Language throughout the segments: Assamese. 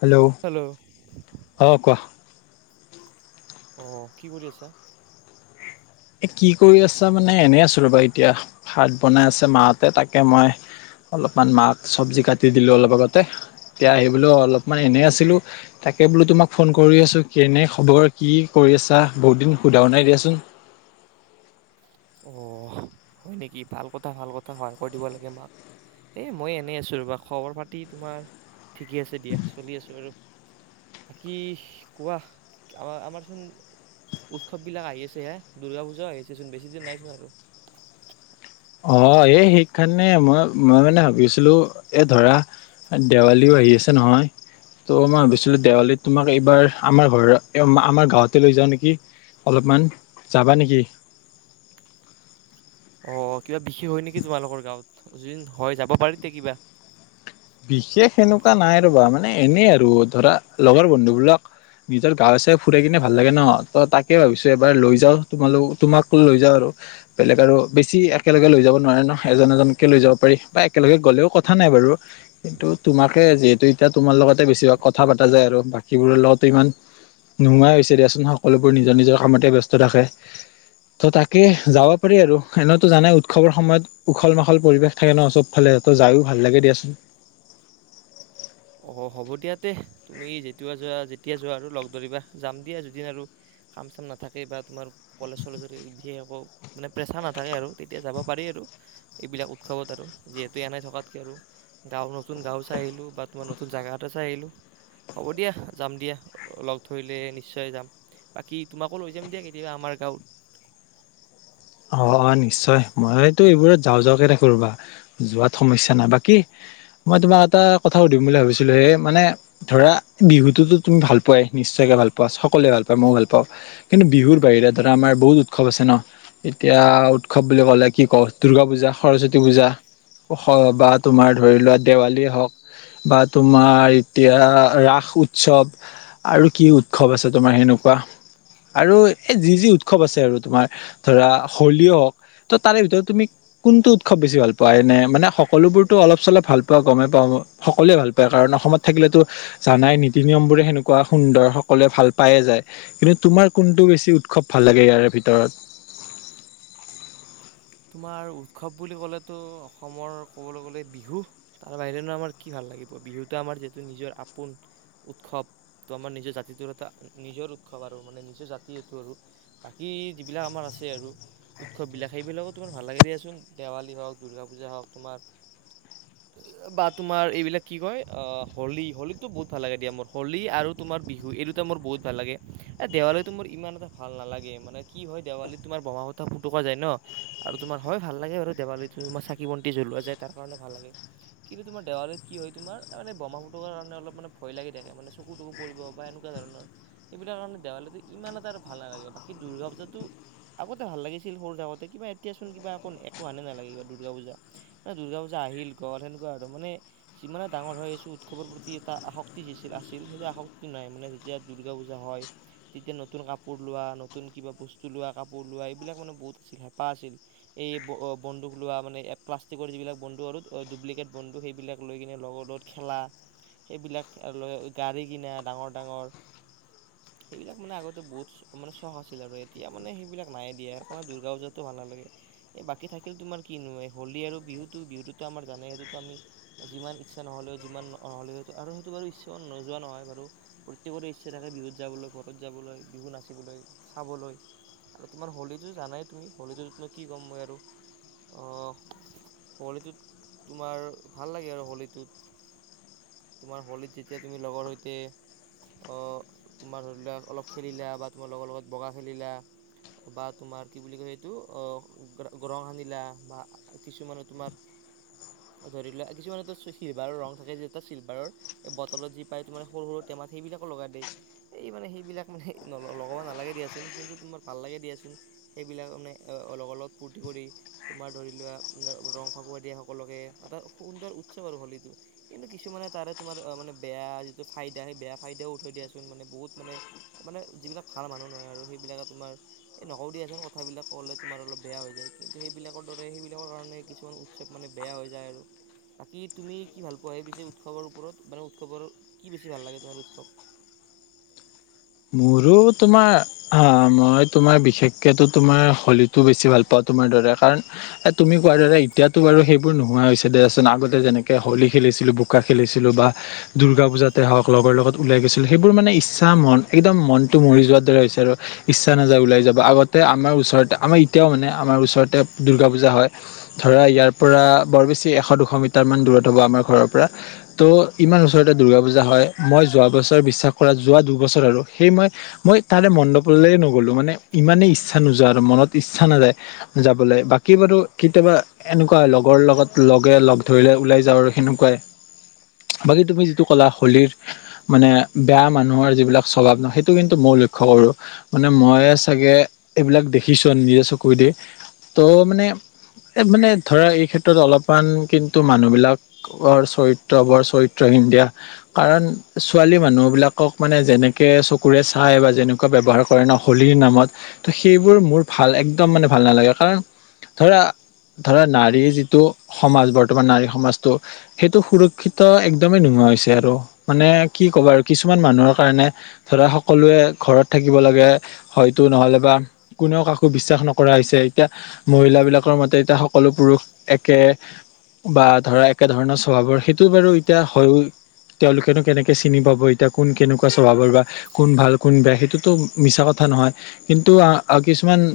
হেল্ল' অ', কোৱা। অ', কি কৰি আছা? এ কি কৰি আছা মানে এনেই আছো ৰ'বা এতিয়া ভাত বনাই আছে মাহতে তাকে মই অলপমান মাক চব্জি কাটি দিলো অলপ আগতে এতিয়া আহিবলৈো অলপমান এনেই আছিলো। তাকে বোলো তোমাক ফোন কৰি আছোঁ কেনে খবৰ কি কৰি আছা বহুত দিন সোধাও নাই দিয়াচোন। অ', হয় নেকি! ভাল কথা ভাল কথা সহায় কৰি দিব লাগে মাক। এ মই এনেই আছো ৰবা খবৰ পাতি তোমাৰ ঠিকে আছে দিয়া চলি আছো আৰু। বাকী কোৱা আমাৰ আমাৰচোন উৎসৱবিলাক আহি আছে হে দুৰ্গা পূজাও আহি আছেচোন বেছি দিন নাইচোন আৰু। অ', এই সেই কাৰণে মই মই মানে ভাবিছিলো এ ধৰা দেৱালীও আহি আছে নহয়। ত' মই ভাবিছিলো দেৱালীত তোমাক এইবাৰ আমাৰ ঘৰত আমাৰ গাঁৱতে লৈ যাওঁ নেকি। অলপমান যাবা নেকি? অ', কিবা বিশেষ হয় নেকি তোমালোকৰ গাঁৱত য হয় যাব পাৰি দে কিবা। বিশেষ এনেকুৱা নাই ৰবা মানে এনেই আৰু ধৰা লগৰ বন্ধুবিলাক নিজৰ গাওঁ চাই ফুৰাই কিনে ভাল লাগে ন ত তাকে ভাবিছো এবাৰ লৈ যাওঁ তোমাল তোমাক লৈ যাওঁ আৰু। বেলেগ আৰু বেছি একেলগে লৈ যাব নোৱাৰে ন এজন এজনকে লৈ যাব পাৰি বা একেলগে গ'লেও কথা নাই বাৰু। কিন্তু তোমাকে যিহেতু এতিয়া তোমাৰ লগতে বেছিভাগ কথা পতা যায় আৰু বাকীবোৰৰ লগতো ইমান নোহোৱাই হৈছে দিয়াচোন সকলোবোৰ নিজৰ নিজৰ কামতে ব্যস্ত থাকে। ত' তাকে যাব পাৰি আৰু এনেতো জানাই উৎসৱৰ সময়ত উখল মাখল পৰিৱেশ থাকে ন' চব ফালে ত' যায়ো ভাল লাগে দিয়াচোন। অ', হ'ব দিয়া তে তুমি যেতিয়া যোৱা যেতিয়া যোৱা আৰু লগ ধৰিবা যাম দিয়া যদিন আৰু- কাম চাম নাথাকে বা তোমাৰ কলেজ চলেজ যদি বিশেষ একো মানে প্ৰেছাৰ নাথাকে আৰু তেতিয়া যাব পাৰি আৰু। এইবিলাক উৎসৱত আৰু যিহেতু এনাই থকাতকে আৰু গাঁও নতুন গাঁও চাই আহিলো বা তোমাৰ নতুন জাগা এটা চাই আহিলোঁ হ'ব দিয়া যাম দিয়া লগ ধৰিলে নিশ্চয় যাম। বাকী তোমাকো লৈ যাম দিয়া কেতিয়াবা আমাৰ গাঁৱত। অ', অ', নিশ্চয় মইতো এইবোৰত যাওঁ যাওঁকে ৰাখো ৰবা যোৱাত সমস্যা নাই বাকী মই তোমাক এটা কথা সুধিম বুলি ভাবিছিলো হে মানে ধৰা বিহুতোতো তুমি ভাল পোৱাই নিশ্চয়কে ভাল পোৱা সকলোৱে ভাল পায় ময়ো ভাল পাওঁ। কিন্তু বিহুৰ বাহিৰে ধৰা আমাৰ বহুত উৎসৱ আছে ন'। এতিয়া উৎসৱ বুলি ক'লে কি কও দুৰ্গা পূজা, সৰস্বতী পূজা বা তোমাৰ ধৰি লোৱা দেৱালীয়ে হওক। বা তোমাৰ এতিয়া ৰাস উৎসৱ আৰু কি উৎসৱ আছে তোমাৰ সেনেকুৱা? আৰু এই যি যি উৎসৱ আছে আৰু তোমাৰ ধৰা হোলীও হওক। ত' তাৰে ভিতৰত তুমি কোনটো উৎসৱ বেছি ভাল পোৱা, নে মানে সকলোবোৰতো অলপ চলপ ভাল পোৱা গমেই পাওঁ মই। সকলোৱে ভাল পায় কাৰণ অসমত থাকিলেতো জানাই নীতি নিয়ম বোৰে সেনেকুৱা সুন্দৰ সকলোৱে ভাল পায়ে যায়। কিন্তু তোমাৰ কোনটো বেছি উৎসৱ ভাল লাগে ইয়াৰে ভিতৰত? তোমাৰ উৎসৱ বুলি ক'লেতো অসমৰ ক'বলৈ গ'লে বিহু। তাৰ বাহিৰেনো আমাৰ কি ভাল লাগিব বিহুতো আমাৰ যিহেতু নিজৰ আপোন ‌ উৎসৱ ত' আমাৰ নিজৰ জাতিটোৰ এটা নিজৰ উৎসৱ আৰু মানে নিজৰ জাতি এইটো আৰু বাকী যিবিলাক আমাৰ আছে আৰু উৎসৱবিলাক সেইবিলাকত তোমাৰ ভাল লাগে দিয়াচোন দেৱালী হওক দুৰ্গা পূজা হওক তোমাৰ [inaudible] বা তোমাৰ এইবিলাক কি কয় হোলী হোলীতো বহুত ভাল লাগে দিয়া মোৰ হোলী আৰু তোমাৰ বিহু এইটো দুটা মোৰ বহুত ভাল লাগে, এ দেৱালী মোৰ ইমান এটা ভাল নালাগে মানে কি হয় দেৱালী তোমাৰ বমা ত' ফুটকা যায় ন। আৰু তোমাৰ হয় ভাল লাগে বাৰু দেৱালীতো তোমাৰ চাকি বন্তি জ্বলোৱা যায় তাৰ কাৰণে ভাল লাগে। কিন্তু তোমাৰ দেৱালীত কি হয় তোমাৰ এ মানে বোমা ফুটোৱাৰ কাৰণে অলপ মানে ভয় লাগি থাকে টুকু পৰিব বা এনেকুৱা ধৰণৰ এইবিলাক কাৰণে দেৱালীৰ ইমান এটা আৰু ভাল নালাগে বাকী দুৰ্গা পূজাটো আগতে ভাল লাগিছিল সৰু থাকোতে কিবা এতিয়াচোন কিবা এক একো হানে নালাগে কিবা দুৰ্গা পূজা। ন দুৰ্গা পূজা আহিল গল সেনেকুৱা আৰু মানে যিমানে ডাঙৰ হৈ আহিছোঁ উৎসৱৰ প্ৰতি এটা আসক্তি যিছিল আছিল সেইটো আসক্তিটো নাই মানে যেতিয়া দুৰ্গা পূজা হয়। তেতিয়া নতুন কাপোৰ লোৱা নতুন কিবা বস্তু লোৱা কাপোৰ লোৱা এইবিলাক মানে বহুত আছিল হেঁপাহ আছিল। এই বন্দুক লোৱা মানে প্লাষ্টিকৰ যিবিলাক বন্দু আৰু ডুপ্লিকেট বন্দু সেইবিলাক লৈ কিনে লগৰ লগত খেলা সেইবিলাক লৈ গাড়ী কিনা ডাঙৰ ডাঙৰ সেইবিলাক মানে আগতে বহুত অ', মানে চখ আছিল আৰু এতিয়া মানে সেইবিলাক নাই দিয়ে আৰু কাৰণে দুৰ্গা পূজাতো ভাল নালাগে। এই বাকী থাকিল তোমাৰ কি নোয় হলী আৰু বিহুতো বিহুততো আমাৰ জানে সেইটোতো আমি যিমান ইচ্ছা নহ'লেও যিমান নহ'লে আৰু হয়তো বাৰু ইচ্ছাও নোযোৱা নহয় বাৰু প্ৰত্যেকৰে ইচ্ছা থাকে বিহুত যাবলৈ, ঘৰত যাবলৈ, বিহু নাচিবলৈ, খাবলৈ। আৰু তোমাৰ হোলীটো জানাই তুমি হলীটোত মই কি ক'ম মই আৰু হোলীটোত তোমাৰ ভাল লাগে আৰু হোলীটোত তোমাৰ হোলীত যেতিয়া তুমি লগৰ সৈতে তোমাৰ ধৰি লওক অলপ খেলিলা বা তোমাৰ লগৰ লগত বগা খেলিলা বা তোমাৰ কি বুলি কয় এইটো অ গৰহ সানিলা বা কিছুমানে তোমাৰ ধৰি লোৱা কিছুমান এটো চিলভাৰৰ ৰং থাকে যিটা চিলভাৰৰ এই বটলত যি পায় তোমাৰ সৰু টেমাচ সেইবিলাকো লগাই দেই এই মানে সেইবিলাক মানে লগাব নালাগে দিয়াচোন কিন্তু তোমাৰ ভাল লাগে দিয়াচোন সেইবিলাক মানে অল অলপ ফূৰ্তি কৰি তোমাৰ ধৰি লোৱা ৰং ফাকুৱা দিয়া সকলকে এটা সুন্দৰ উৎসৱ আৰু হলীটো কিন্তু কিছুমানে তাৰে তোমাৰ মানে বেয়া যিটো ফাইদা সেই বেয়া ফাইদাও উঠৈ দিয়াচোন মানে বহুত মানে মানে যিবিলাক ভাল মানুহ নহয় আৰু সেইবিলাকে তোমাৰ এই নক দিয়াচ কথাবিলাক ক'লে তোমাৰ অলপ বেয়া হৈ যায় কিন্তু সেইবিলাকৰ দৰে সেইবিলাকৰ কাৰণে কিছুমান উৎসৱ মানে বেয়া হৈ যায় আৰু বাকী তুমি কি ভাল পোৱা সেই পছি উৎসৱৰ ওপৰত মানে উৎসৱৰ কি বেছি ভাল লাগে তোমাৰ উৎসৱ মোৰো তোমাৰ হ মই তোমাৰ বিশেষকো তোমাৰ হোলীতো বেছি ভাল পাওঁ তোমাৰ দৰে কাৰণ তুমি কোৱা দাদা এতিয়াতো বাৰুেই বোৰ নোহোৱা হৈছে দাৰছত আগতে যেনেকৈ হোলী খেলিছিলোঁ বোকা খেলিছিলোঁ বা দুূৰ্গা পূজাতে হওক লগৰ লগত ওলাই গৈছিল সেইবোৰ মানে ইচ্ছা মন একদম মনটো মৰি যোৱাৰ দৰে হৈছে আৰু ইচ্ছা নাযায় ওলাই যাব আগতে আমাৰ ওচৰতে আমাৰ এতিয়াও মানে আমাৰ ওচৰতে দুূৰ্গা পূজা হয় ধৰা ইয়াৰ পৰা বৰ বেছি এশ দুশ মিটাৰমান দূৰত হ'ব আমাৰ ঘৰৰ পৰা ত' ইমান ওচৰতে দুৰ্গা পূজা হয় মই যোৱা বছৰ বিশ্বাস কৰা যোৱা দুবছৰ আৰু সেই মই মই তাৰে মণ্ডপলৈ নগ'লো মানে ইমানেই ইচ্ছা নোযোৱা আৰু মনত ইচ্ছা নাযায় যাবলৈ বাকী বাৰু কেতিয়াবা এনেকুৱা লগৰ লগত লগে লগ ধৰিলে ওলাই যাওঁ আৰু সেনেকুৱাই বাকী তুমি যিটো ক'লা হোলীৰ মানে বেয়া মানুহৰ যিবিলাক স্বভাৱ ন সেইটো কিন্তু মই লক্ষ্্য কৰো মানে মই চাগে এইবিলাক দেখিছো নিজে চকু দ ত' মানে এই মানে ধৰা এই ক্ষেত্ৰত অলপমান কিন্তু মানুহবিলাক ৰ চৰিত্ৰ বৰ চৰিত্ৰ সিন্ধিয়া কাৰণ ছোৱালী মানুহ বিলাকক মানে যেনেকে াক চকুৰে চাই বা যেনেকুৱা ব্যৱহাৰ কৰে ন হোলীৰ নামত ত' সেইবোৰ মোৰ ভাল একদম মানে ভাল নালাগে কাৰণ ধৰা ধৰা নাৰীৰ যিটো সমাজ বৰ্তমান নাৰী সমাজটো সেইটো সুৰক্ষিত একদমেই নোহোৱা হৈছে আৰু মানে কি কব আৰু কিছুমান মানুহৰ কাৰণে ধৰা সকলোৱে ঘৰত থাকিব লাগে হয়তো নহ'লে বা কোনেও কাকো বিশ্বাস নকৰা হৈছে এতিয়া মহিল বিিলাকৰ মতে এতিয়া সকলো পুৰুষ একে বা ধৰা একে ধৰণৰ সভাৱৰ সেইটো বাৰু এতিয়া হয় তেওঁলোকেনো কেনেকে চিনি পাব এতিয়া কোন কেনেকুৱা সভাব বা কোন ভাল কোন বেয়া সেইটোতো মিছা কথা নহয় কিন্তু কিছুমান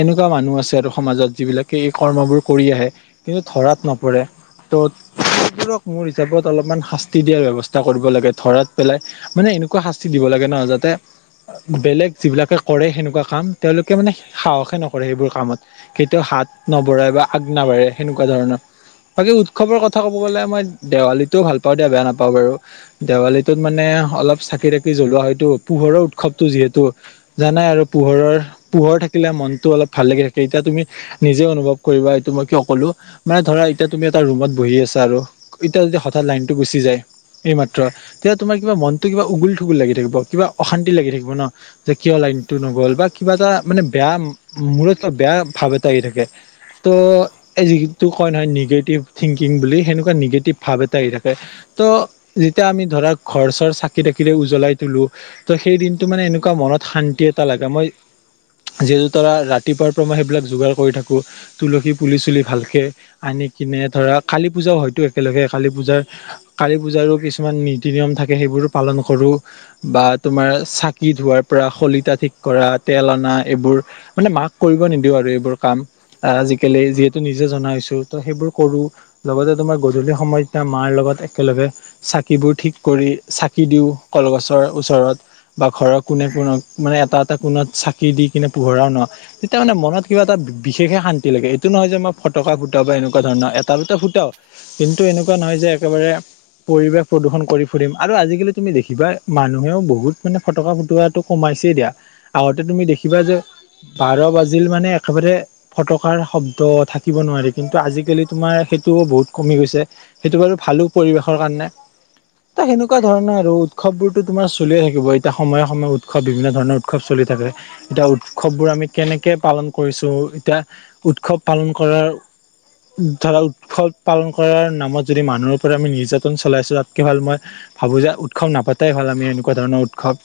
এনেকুৱা মানুহ আছে আৰু সমাজত যিবিলাকে এই কৰ্মবোৰ কৰি আহে কিন্তু ধৰাত নপৰে ত ক মোৰ হিচাপত অলপমান শাস্তি দিয়াৰ ব্যৱস্থা কৰিব লাগে ধৰাত পেলাই মানে এক শাস্তি দিব লাগে নহ যাতে বেলেগ যিবিলাকে কৰে সেনেকুৱা কাম তেওঁলোকে মানে সাহসে নকৰে সেইবোৰ কামত কেতিয়াও হাত নবঢ়াই বা আগ নাবঢ়ে সেনেকুৱা ধৰণৰ বাকী উৎসৱৰ কথা ক'ব গ'লে মই দেৱালীতটোও ভাল পাওঁ দিয়া বেয়া নাপাওঁ বাৰু দেৱালীটোত মানে অলপ চাকি তাকি জ্বলোৱা হয়তো পোহৰৰ উৎসৱতটো যিহেতু জানাই আৰু পোহৰৰ পোহৰ থাকিলে মনতটো অলপ ভাল লাগি থাকে এতিয়া তুমি নিজে অনুভৱ কৰিবা এইটো মই কিয় ক'লো মানে ধৰা এতিয়া তুমি এটা ৰুমত বহি আছা আৰু। এতিয়া যতিয়া হঠাৎ লাইনতটো গুচি যায় এইমাত্ৰ তেতিয়া তোমাৰ কিবা মন ত কিবা উগুল থুগুল লাগি থাকিব কিবা অশান্তি লাগি থাকিব ন। যে কিয় লাইনতটো নগ'ল বা কিবা এটা মানে বেয়া মূৰত বেয়া ভাৱ এটা আহি থাকে ত' এই যিটো কয় নহয় নিগেটিভ। থিংকিং বুলি সেনেকুৱা নিগেটিভ ভাৱ এটা আহি থাকে ত' যেতিয়া আমি ধৰা ঘৰৰ চ কেটাকিট উজ্বলাই তলো ত সেই দিনটো মানে এনেকুৱা মনত শান্তি এটা লাগে মই যিহেতু তৰা ৰাতিপুৱাৰ পৰামে সেইবিলাক যোগাৰ কৰি থাকো। তুলসী পুলি চুলি ভালকে আনি কিনে ধৰা কালী পূজাও হয়তো একেলগে কালী পূজাৰ কালী পূজাৰো কিছুমান নীতি নিয়ম থাকে সেইবোৰো পালন কৰো। বা তোমাৰ চাকি ধোৱাৰ পৰা শলিতা ঠিক কৰা তেল অনা এইবোৰ। মানে মাক কৰিব নিদিও আৰু এইবোৰ কাম। আজিকালি যিহেতু নিজে জনা হৈছো ত' সেইবোৰ কৰো। লগতে তোমাৰ গধূলি সময়ত মাৰ লগত একেলগে চাকিবোৰ ঠিক কৰি কি দিওঁ কলগছৰ ওচৰত বা ঘৰৰ কোনে কোনে মানে এটাত এটা কোনত চাকি দি কিনে পোহৰাও ন। তেতিয়া মানে মনত কিবা এটা বিশেষে শান্তি লাগে এইটো নহয় যে মই ফটকা ফুটাও বা এনেকুৱা ধৰণৰ এটা দুটা ফুটাও। কিন্তু এনেকুৱা নহয় যে একেবাৰে পৰিৱেশ প্ৰদূষণ কৰি ফুৰিম আৰু আজি তুমি দেখিবা মানুহেও বহুত মানে ফটকা ফুটোৱাটো কমাইছেই দিয়া। আগতে তুমি দেখিবা যে বাৰ বাজিল মানে একেবাৰে ফটকাৰ শব্দ থাকিব নোৱাৰি কিন্তু আজিকালি তোমাৰ সেইটোও বহুত কমি গৈছে। সেইটো বাৰু ভালো পৰিৱেশৰ কাৰণে ত' সেনেকুৱা ধৰণৰ আৰু উৎসৱবোৰতো তোমাৰ চলিয়ে থাকিব এতিয়া সময়ে সময়ে উৎসৱ বিভিন্ন ধৰণৰ উৎসৱ চলি থাকে। এতিয়া উৎসৱবোৰ আমি কেনেকে পালন কৰিছো এতিয়া উৎসৱ পালন কৰাৰ ধৰা উৎসৱ পালন কৰাৰ নামত যদি মানুহৰ পৰা আমি নিৰ্যাতন চলাইছো তাতকে ভাল মই ভাবো যে উৎসৱ নাপাতাই হ'ল আমি এনেকুৱা ধৰণৰ উৎসৱ।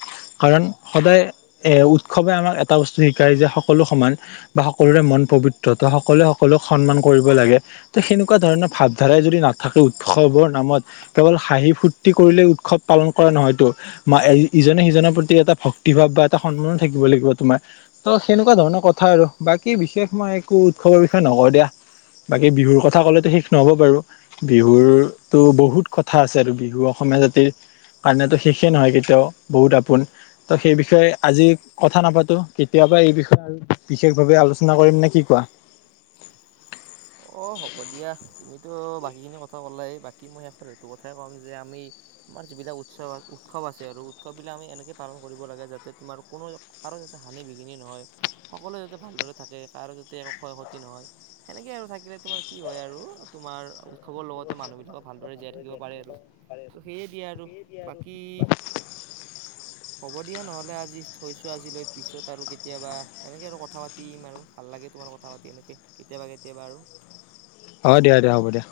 কাৰণ সদায় এ উৎসৱে আমাক এটা বস্তু শিকায় যে সকলো সমান। বা সকলোৰে মন পবিত্ৰ ত' সকলোৱে সকলোক সন্মান কৰিব লাগে। ত' সেনেকুৱা ধৰণৰ ভাৱধাৰাই যদি নাথাকে উৎসৱৰ নামত কেৱল হাঁহি ফুৰ্তি কৰিলে উৎসৱ পালন কৰে নহয়তো। মা ইজনে সিজনৰ প্ৰতি এটা ভক্তি ভাৱ বা এটা সন্মানো থাকিব লাগিব তোমাৰ। ত' সেনেকুৱা ধৰণৰ কথা আৰু বাকী বিশেষ মই একো উৎসৱৰ বিষয়ে নকওঁ দিয়া। বাকী বিহুৰ কথা ক'লেতো শেষ নহ'ব বাৰু। বিহুৰতো বহুত কথা আছে আৰু বিহু অসমীয়া জাতিৰ কাৰণেতো শেষে নহয় কেতিয়াও বহুত আপোন। ত' সেই বিষয়ে আজি কথা নাপাতো কেতিয়াবা এই বিষয়ে আৰু বিশেষ ভাৱে আলোচনা কৰিম নে কি কোৱা? অ', হ'ব দিয়া। তুমিতো বাকীখিনি কথা কলাই বাকী মই শেষত সেইটো কথাই ক'ম যে আমি আমাৰ যিবিলাক উৎসৱ উৎসৱ আছে আৰু উৎসৱবিলাক আমি এনেকে পালন কৰিব লাগে। যাতে তোমাৰ কোনো কাৰো যাতে হানি বিঘিনি নহয় সকলোৱে যাতে ভালদৰে থাকে কাৰো যাতে একো ক্ষয় ক্ষতি নহয়। সেনেকৈ আৰু থাকিলে তোমাৰ কি হয় আৰু তোমাৰ উৎসৱৰ লগতে মানুহবিলাকো ভালদৰে জীয়াই থাকিব পাৰে আৰু। ত' সেয়ে দিয়ে আৰু বাকী- [inaudible] হ'ব দিয়া নহ'লে আজি থৈছোঁ আজিলৈ পিছত আৰু কেতিয়াবা এনেকৈ আৰু কথা পাতিম আৰু ভাল লাগে তোমাৰ কথা পাতি। তেনেকৈ কেতিয়াবা কেতিয়াবা আৰু। অ', দিয়া দিয়া হ'ব দিয়া।